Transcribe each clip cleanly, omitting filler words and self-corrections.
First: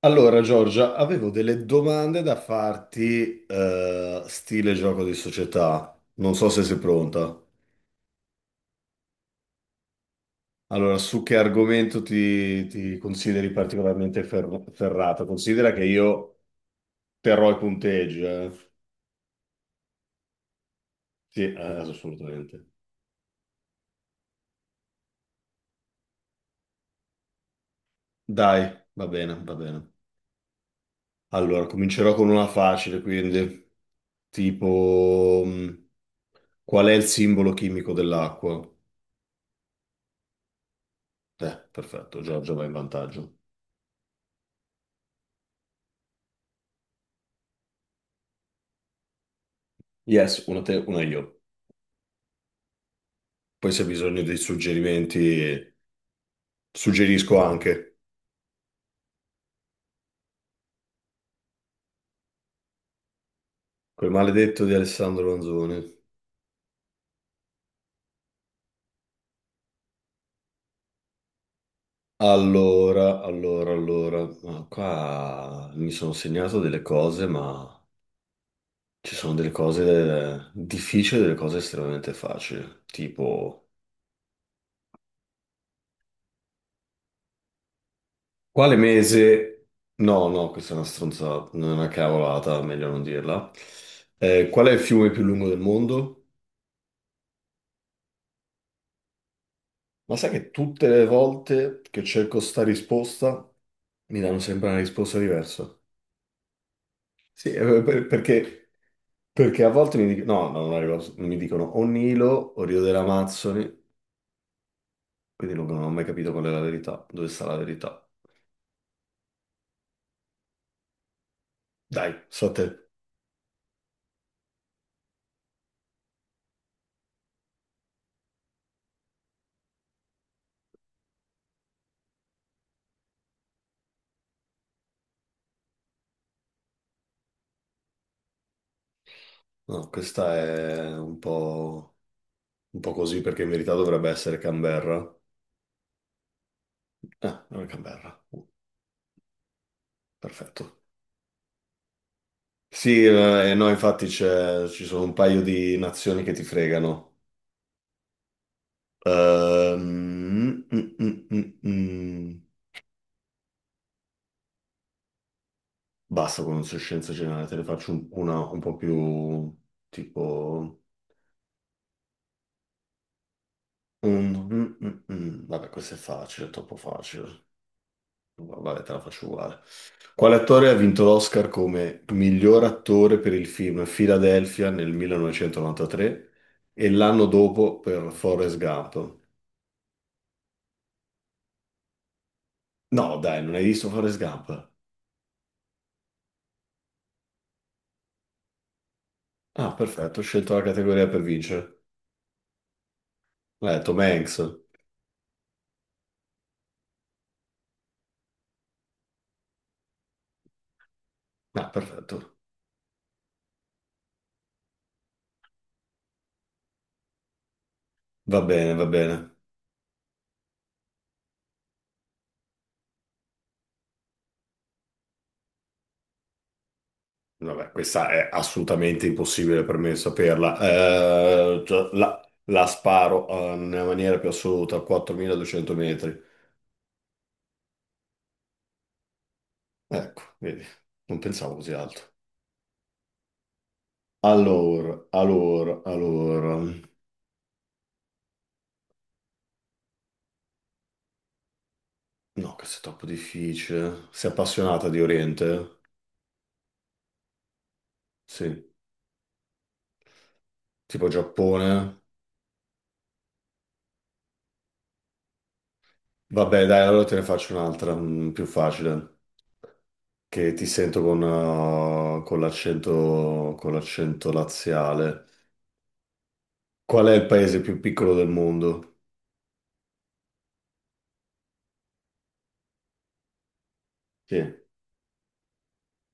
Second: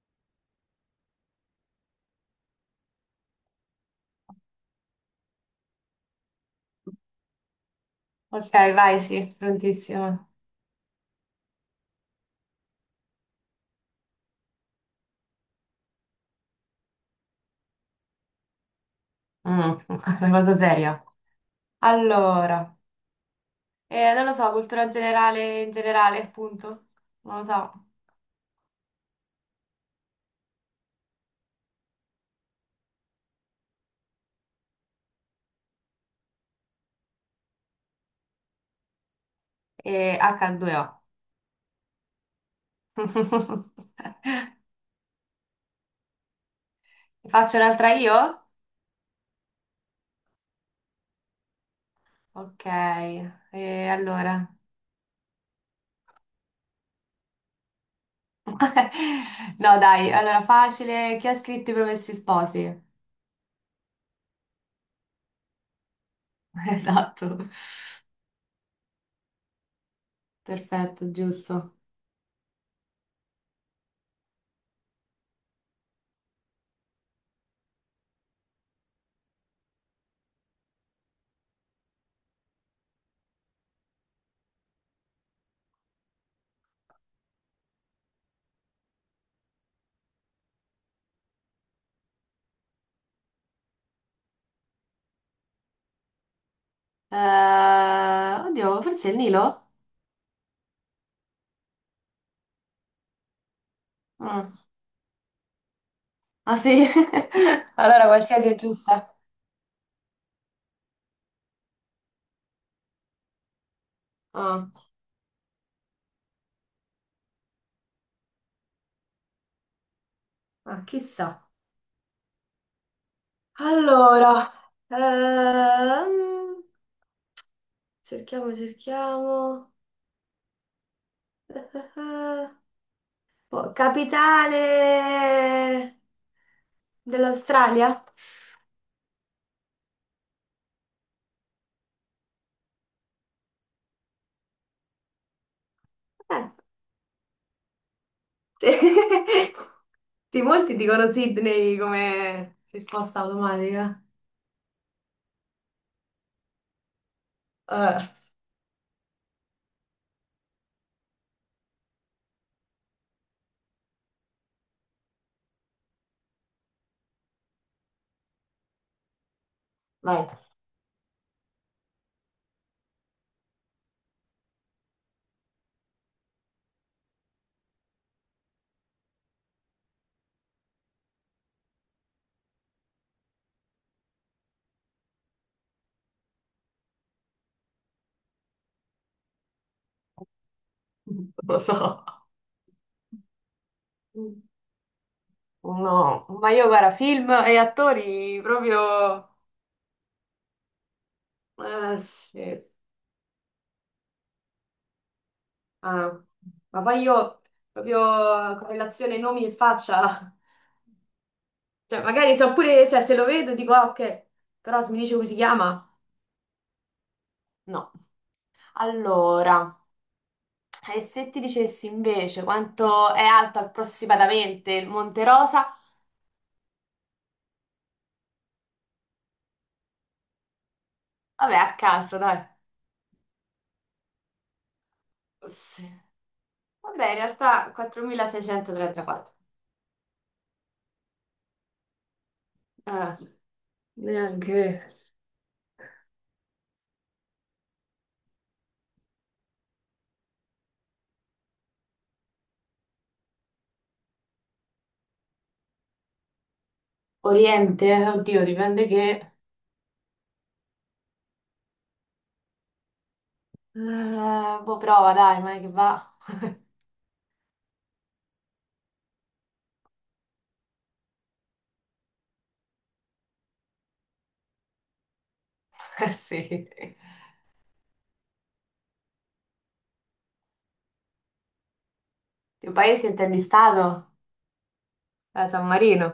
Allora, Giorgia, avevo delle domande da farti, stile gioco di società. Non so se sei pronta. Ok, vai, sì, prontissimo. Allora, su che argomento ti consideri particolarmente ferrata? Considera che io terrò i punteggi, eh? Mm, una cosa seria. Sì, assolutamente. Allora, non lo so, cultura generale in generale, appunto. Non lo so. Dai, va bene, va bene. Allora, comincerò con una facile, quindi, tipo, qual è il simbolo chimico dell'acqua? E H2O. Perfetto, Giorgia va in vantaggio. Faccio un'altra io? Yes, una te, una io. Ok, Poi se hai e bisogno dei allora. suggerimenti, suggerisco anche No, dai, allora facile. Chi ha scritto i Promessi Sposi? quel maledetto di Alessandro Manzoni. Esatto. Perfetto, giusto. Allora, allora, allora, ma qua mi sono segnato delle cose, ma ci sono delle cose difficili e delle cose estremamente facili. Tipo, quale mese? No, no, questa è una stronzata, non è una cavolata, meglio non dirla. Qual è il fiume più lungo del mondo? Eh, oddio, forse è il Nilo? Ma sai che tutte le volte che cerco sta risposta mi danno Mm. sempre una risposta diversa. Ah sì? Sì, Allora qualsiasi è giusta. perché a volte mi dicono, no, no, non arrivo, mi dicono o Nilo o Rio delle Amazzoni, Ah, quindi non ho mai capito qual è la verità, dove sta la verità. ah, chissà. Dai, so te. Allora, ehm, cerchiamo, cerchiamo. Eh, eh, eh. Oh, capitale dell'Australia? No, questa è un po' così perché in verità dovrebbe essere Canberra. Eh, Ah, non è Canberra. Sì. Sì, molti Perfetto. dicono Sydney come Sì, risposta no, automatica. infatti ci sono un paio di nazioni che ti fregano. Eh, Ehm, mm, mm, mm, mm. mm. Basta con scienza generale, te ne faccio una un po' più Vai. tipo. Vabbè, questa è facile, è troppo facile. Vabbè, te la faccio uguale. Quale attore ha vinto l'Oscar come miglior attore per il film Philadelphia nel 1993 e l'anno dopo per Forrest Gump? Non lo so. No, dai, non hai visto Forrest Gump? No, ma io guarda, film e attori proprio. Ah, perfetto, ho scelto la categoria per vincere. Sì. L'ha detto Tom Hanks. Ah, ma poi io proprio correlazione nomi e faccia, Ah, cioè perfetto. magari so pure, cioè se lo vedo dico ah, ok, però se mi dice come si chiama, no. Va bene, va bene. Allora, e se ti dicessi invece quanto è alto approssimatamente il Monte Rosa? Vabbè, questa è assolutamente impossibile per me saperla. Vabbè, a Cioè, la, caso, dai. la sparo nella maniera più assoluta a 4.200 Sì. metri. Vabbè, in realtà 4.634. Ecco, vedi, non pensavo così alto. Eh, neanche. Allora, allora, allora. No, questo è troppo difficile. Sei appassionata di Oriente? Oriente, oddio, Sì. dipende che... Tipo Giappone? Boh, prova, dai, ma che va. Vabbè, dai, allora te ne faccio un'altra, più facile. Che ti sento con l'accento laziale. Eh sì. Qual è il paese più piccolo del mondo? Che paese intendi stato? Sì, San Marino,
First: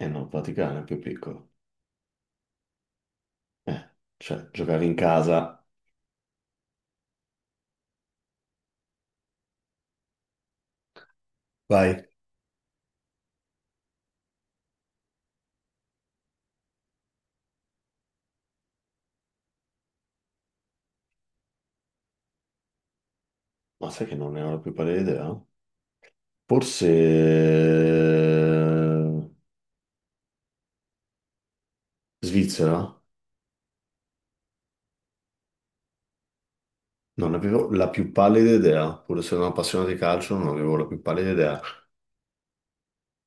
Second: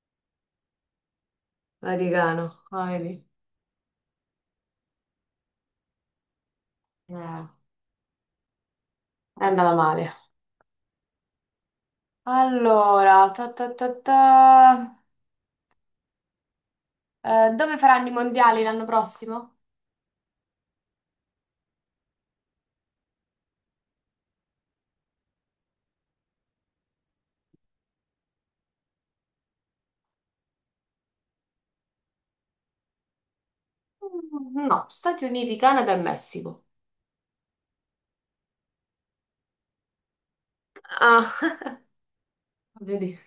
no, il Vaticano è il più piccolo. Vaticano, ah, vedi. Eh, cioè, giocare in casa. È andata male. Vai. Allora, ta ta ta ta. Dove faranno i mondiali l'anno prossimo? Ma sai che non ne ho la più pallida idea? Forse Svizzera? Mm, no, Stati Uniti, Canada e Messico. Non avevo la più pallida idea, pur essendo un appassionato di calcio, non avevo la più pallida Ah, idea. vedi.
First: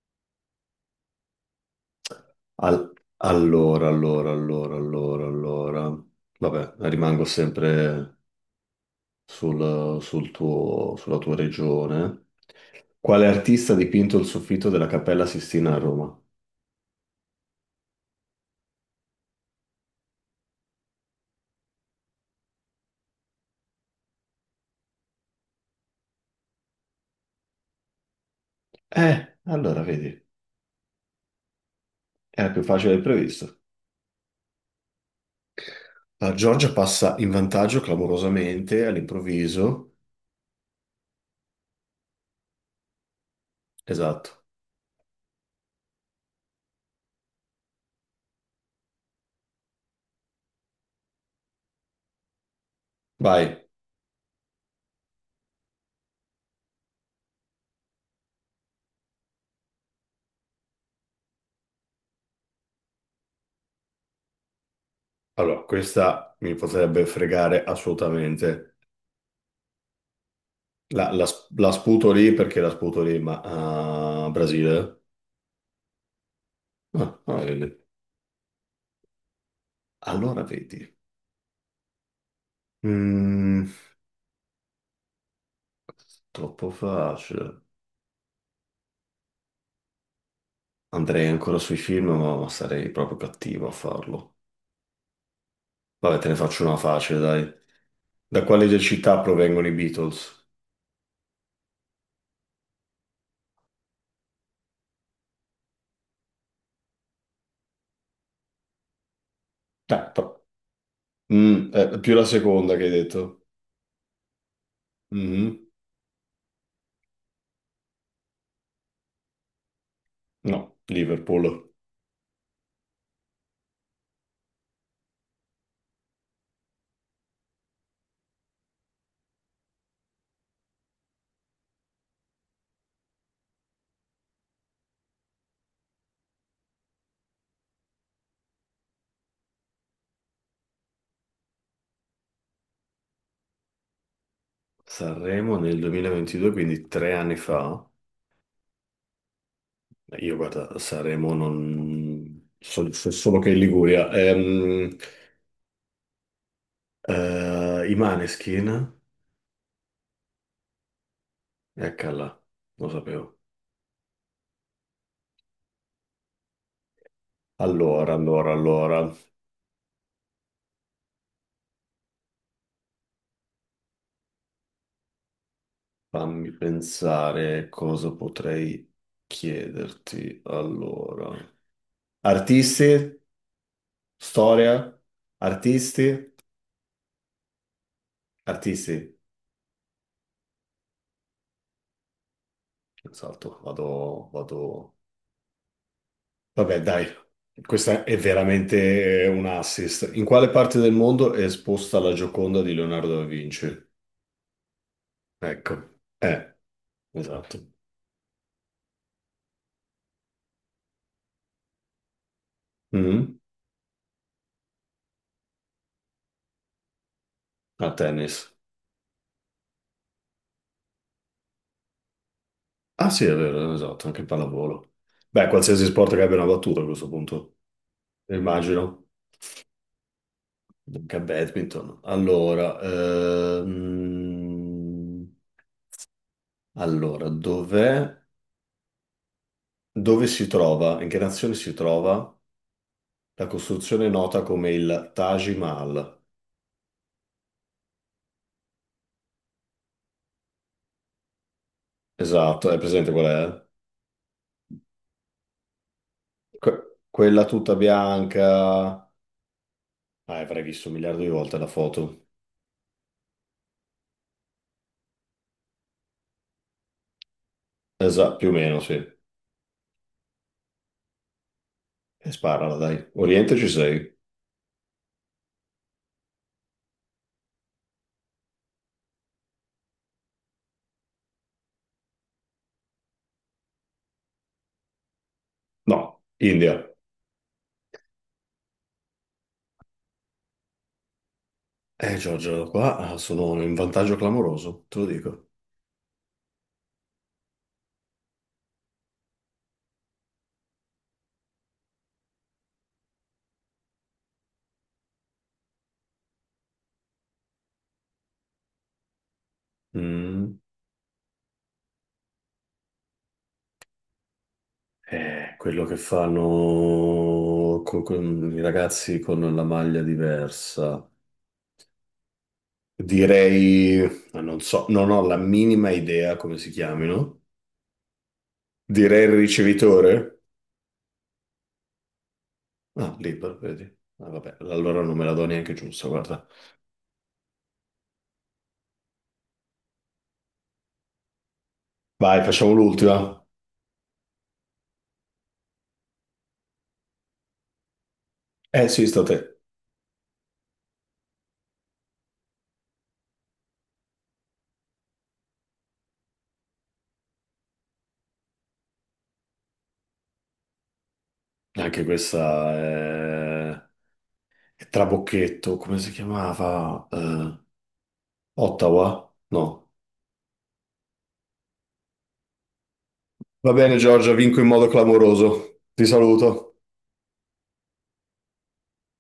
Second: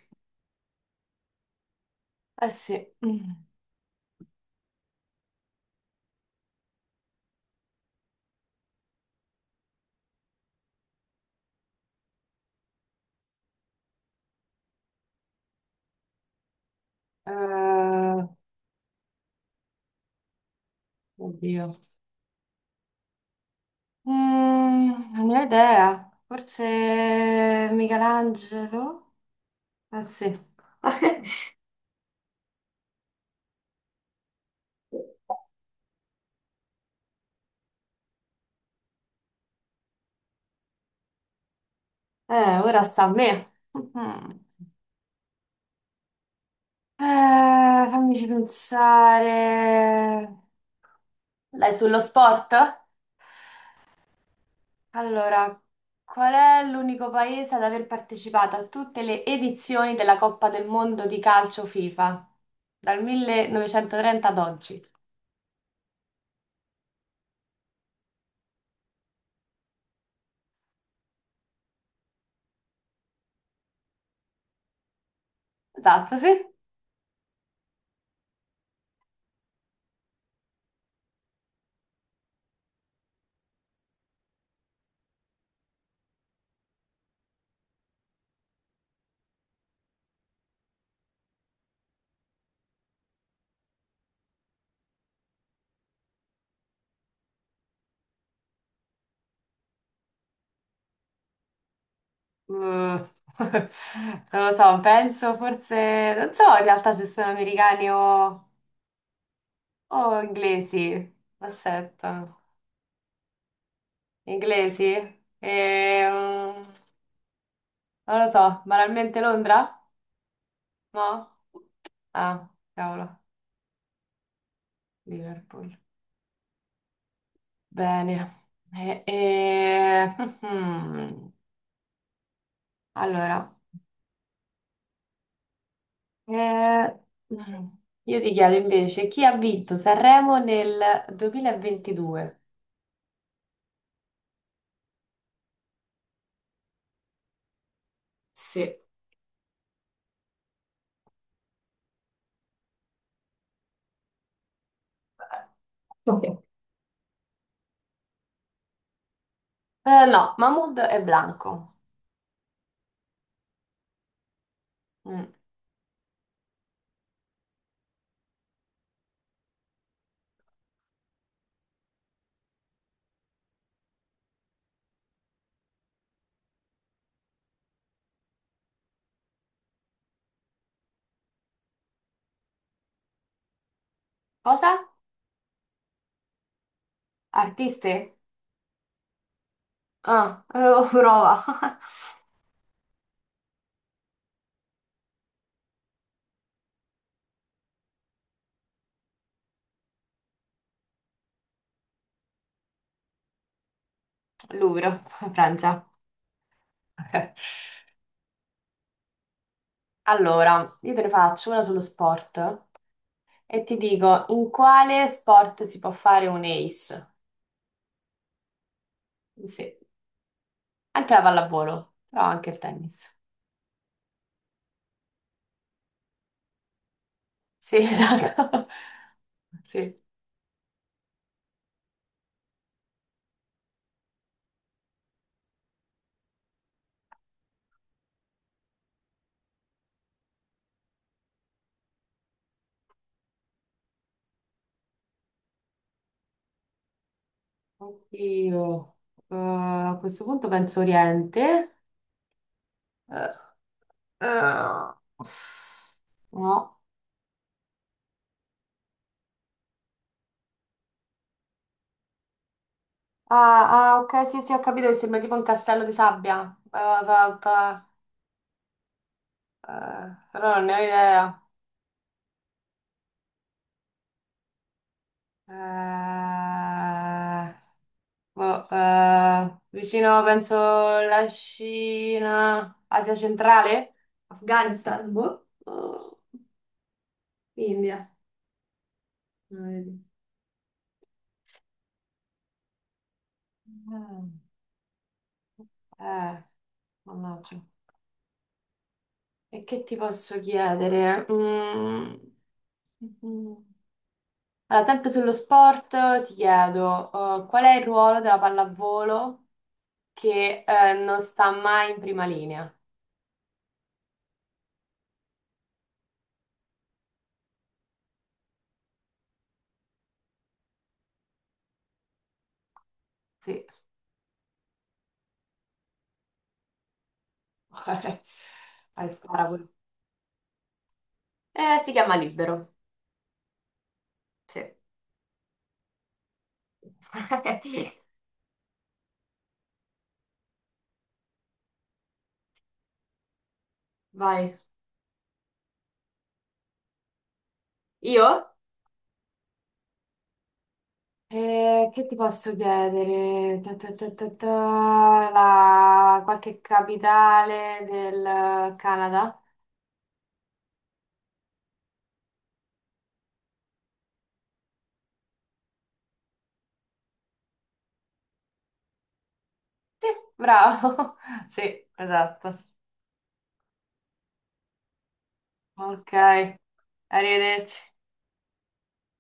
Eh sì. Mm. Allora, allora, allora, allora, allora. Vabbè, rimango sempre sulla tua regione. Quale artista ha dipinto il soffitto della Cappella Sistina a Roma? Eh, oddio. Mm, non ne ho idea. Forse Michelangelo? Allora Eh vedi, sì. era più facile del previsto. La Giorgia passa in vantaggio clamorosamente all'improvviso. Ora sta a me. Esatto. Mhm. Fammici pensare. Lei sullo sport? Vai. Allora, qual è l'unico paese ad aver partecipato a tutte le edizioni della Coppa del Mondo di calcio FIFA? Dal 1930 ad oggi. Allora, questa mi potrebbe fregare assolutamente. La sputo lì perché la sputo lì, ma a Brasile? Esatto, sì. Ah, ah, vedi. Allora vedi. Mm, Troppo facile. Andrei ancora sui film, ma sarei proprio cattivo a farlo. Vabbè, te ne faccio una facile, dai. Da quale città provengono i Beatles? Mm. Non lo so, penso forse... Non so in realtà se sono americani o, Eh, però- inglesi. Più la Aspetta. seconda che hai detto. Inglesi? Mhm. Ehm, non lo so, banalmente Londra? No, No? Liverpool. Ah, cavolo, Liverpool. Bene. E- e- Allora, eh, io ti chiedo invece chi ha vinto Sanremo nel 2022? Sanremo nel 2022, quindi 3 anni fa. Sì. Io guarda, Sanremo non so, so solo che in Liguria. Ok. I Maneskin? No, Mahmood e Blanco. Eccola, lo sapevo. Mm. Allora, allora, allora. Fammi pensare cosa potrei chiederti. Allora, artisti, Cosa? storia, artisti, Artiste? artisti. Ah, prova. Esatto, vado, vado. Vabbè, dai, questa è veramente un assist. In quale parte del mondo è esposta la Gioconda di Leonardo da Vinci? Louvre, Francia. Ecco, eh, esatto. Allora, io te ne faccio una sullo sport Mhm. e ti dico in quale sport si può fare un ace? A tennis. Sì, anche la pallavolo, però anche il Ah, tennis. sì, è vero, esatto, anche pallavolo. Beh, qualsiasi sport che abbia una battuta a questo punto, Sì, esatto. immagino. Sì. Dunque, badminton. Allora, allora, dove si trova, in che nazione si trova la costruzione nota come il Taj Mahal? Oddio. A questo punto penso Oriente. Esatto, è presente qual Eh, è? eh, No. Quella tutta bianca. Ah, avrai visto un miliardo di volte la foto. Ah, ah, ok, sì, sì, ho capito che sembra tipo un castello di sabbia. Salta. Esatto, più o meno, sì. E Però non ne ho idea. sparala, dai. Oriente ci sei? Eh, Boh, vicino, penso, la Cina, Asia centrale? Afghanistan, boh, o No, India. India. Non vedi. Giorgio, qua sono in vantaggio Mm. clamoroso, te lo dico. Eh, mannaggia. E che ti posso chiedere? Mm. Mhm. Allora, sempre sullo sport, ti chiedo, qual è il ruolo della pallavolo Mm. che, non sta mai in prima linea? Quello che fanno con i ragazzi con la maglia diversa. Sì. Direi, ah, non so, non ho la minima idea come si chiamino. Vai, Direi il spara pure. ricevitore. Si chiama libero. Ah, libero, vedi. Ah, vabbè, Sì. allora non me la do neanche giusta, guarda. Vai, facciamo l'ultima. Vai. Io? Eh sì, sta a te. Che ti posso chiedere? Ta, ta, ta, ta, ta, Qualche capitale del Canada? Anche questa è Trabocchetto, come si chiamava? Ottawa? No. Sì, bravo. Sì, esatto. Va bene, Giorgia, vinco in modo clamoroso. Ti Ok, saluto. arrivederci.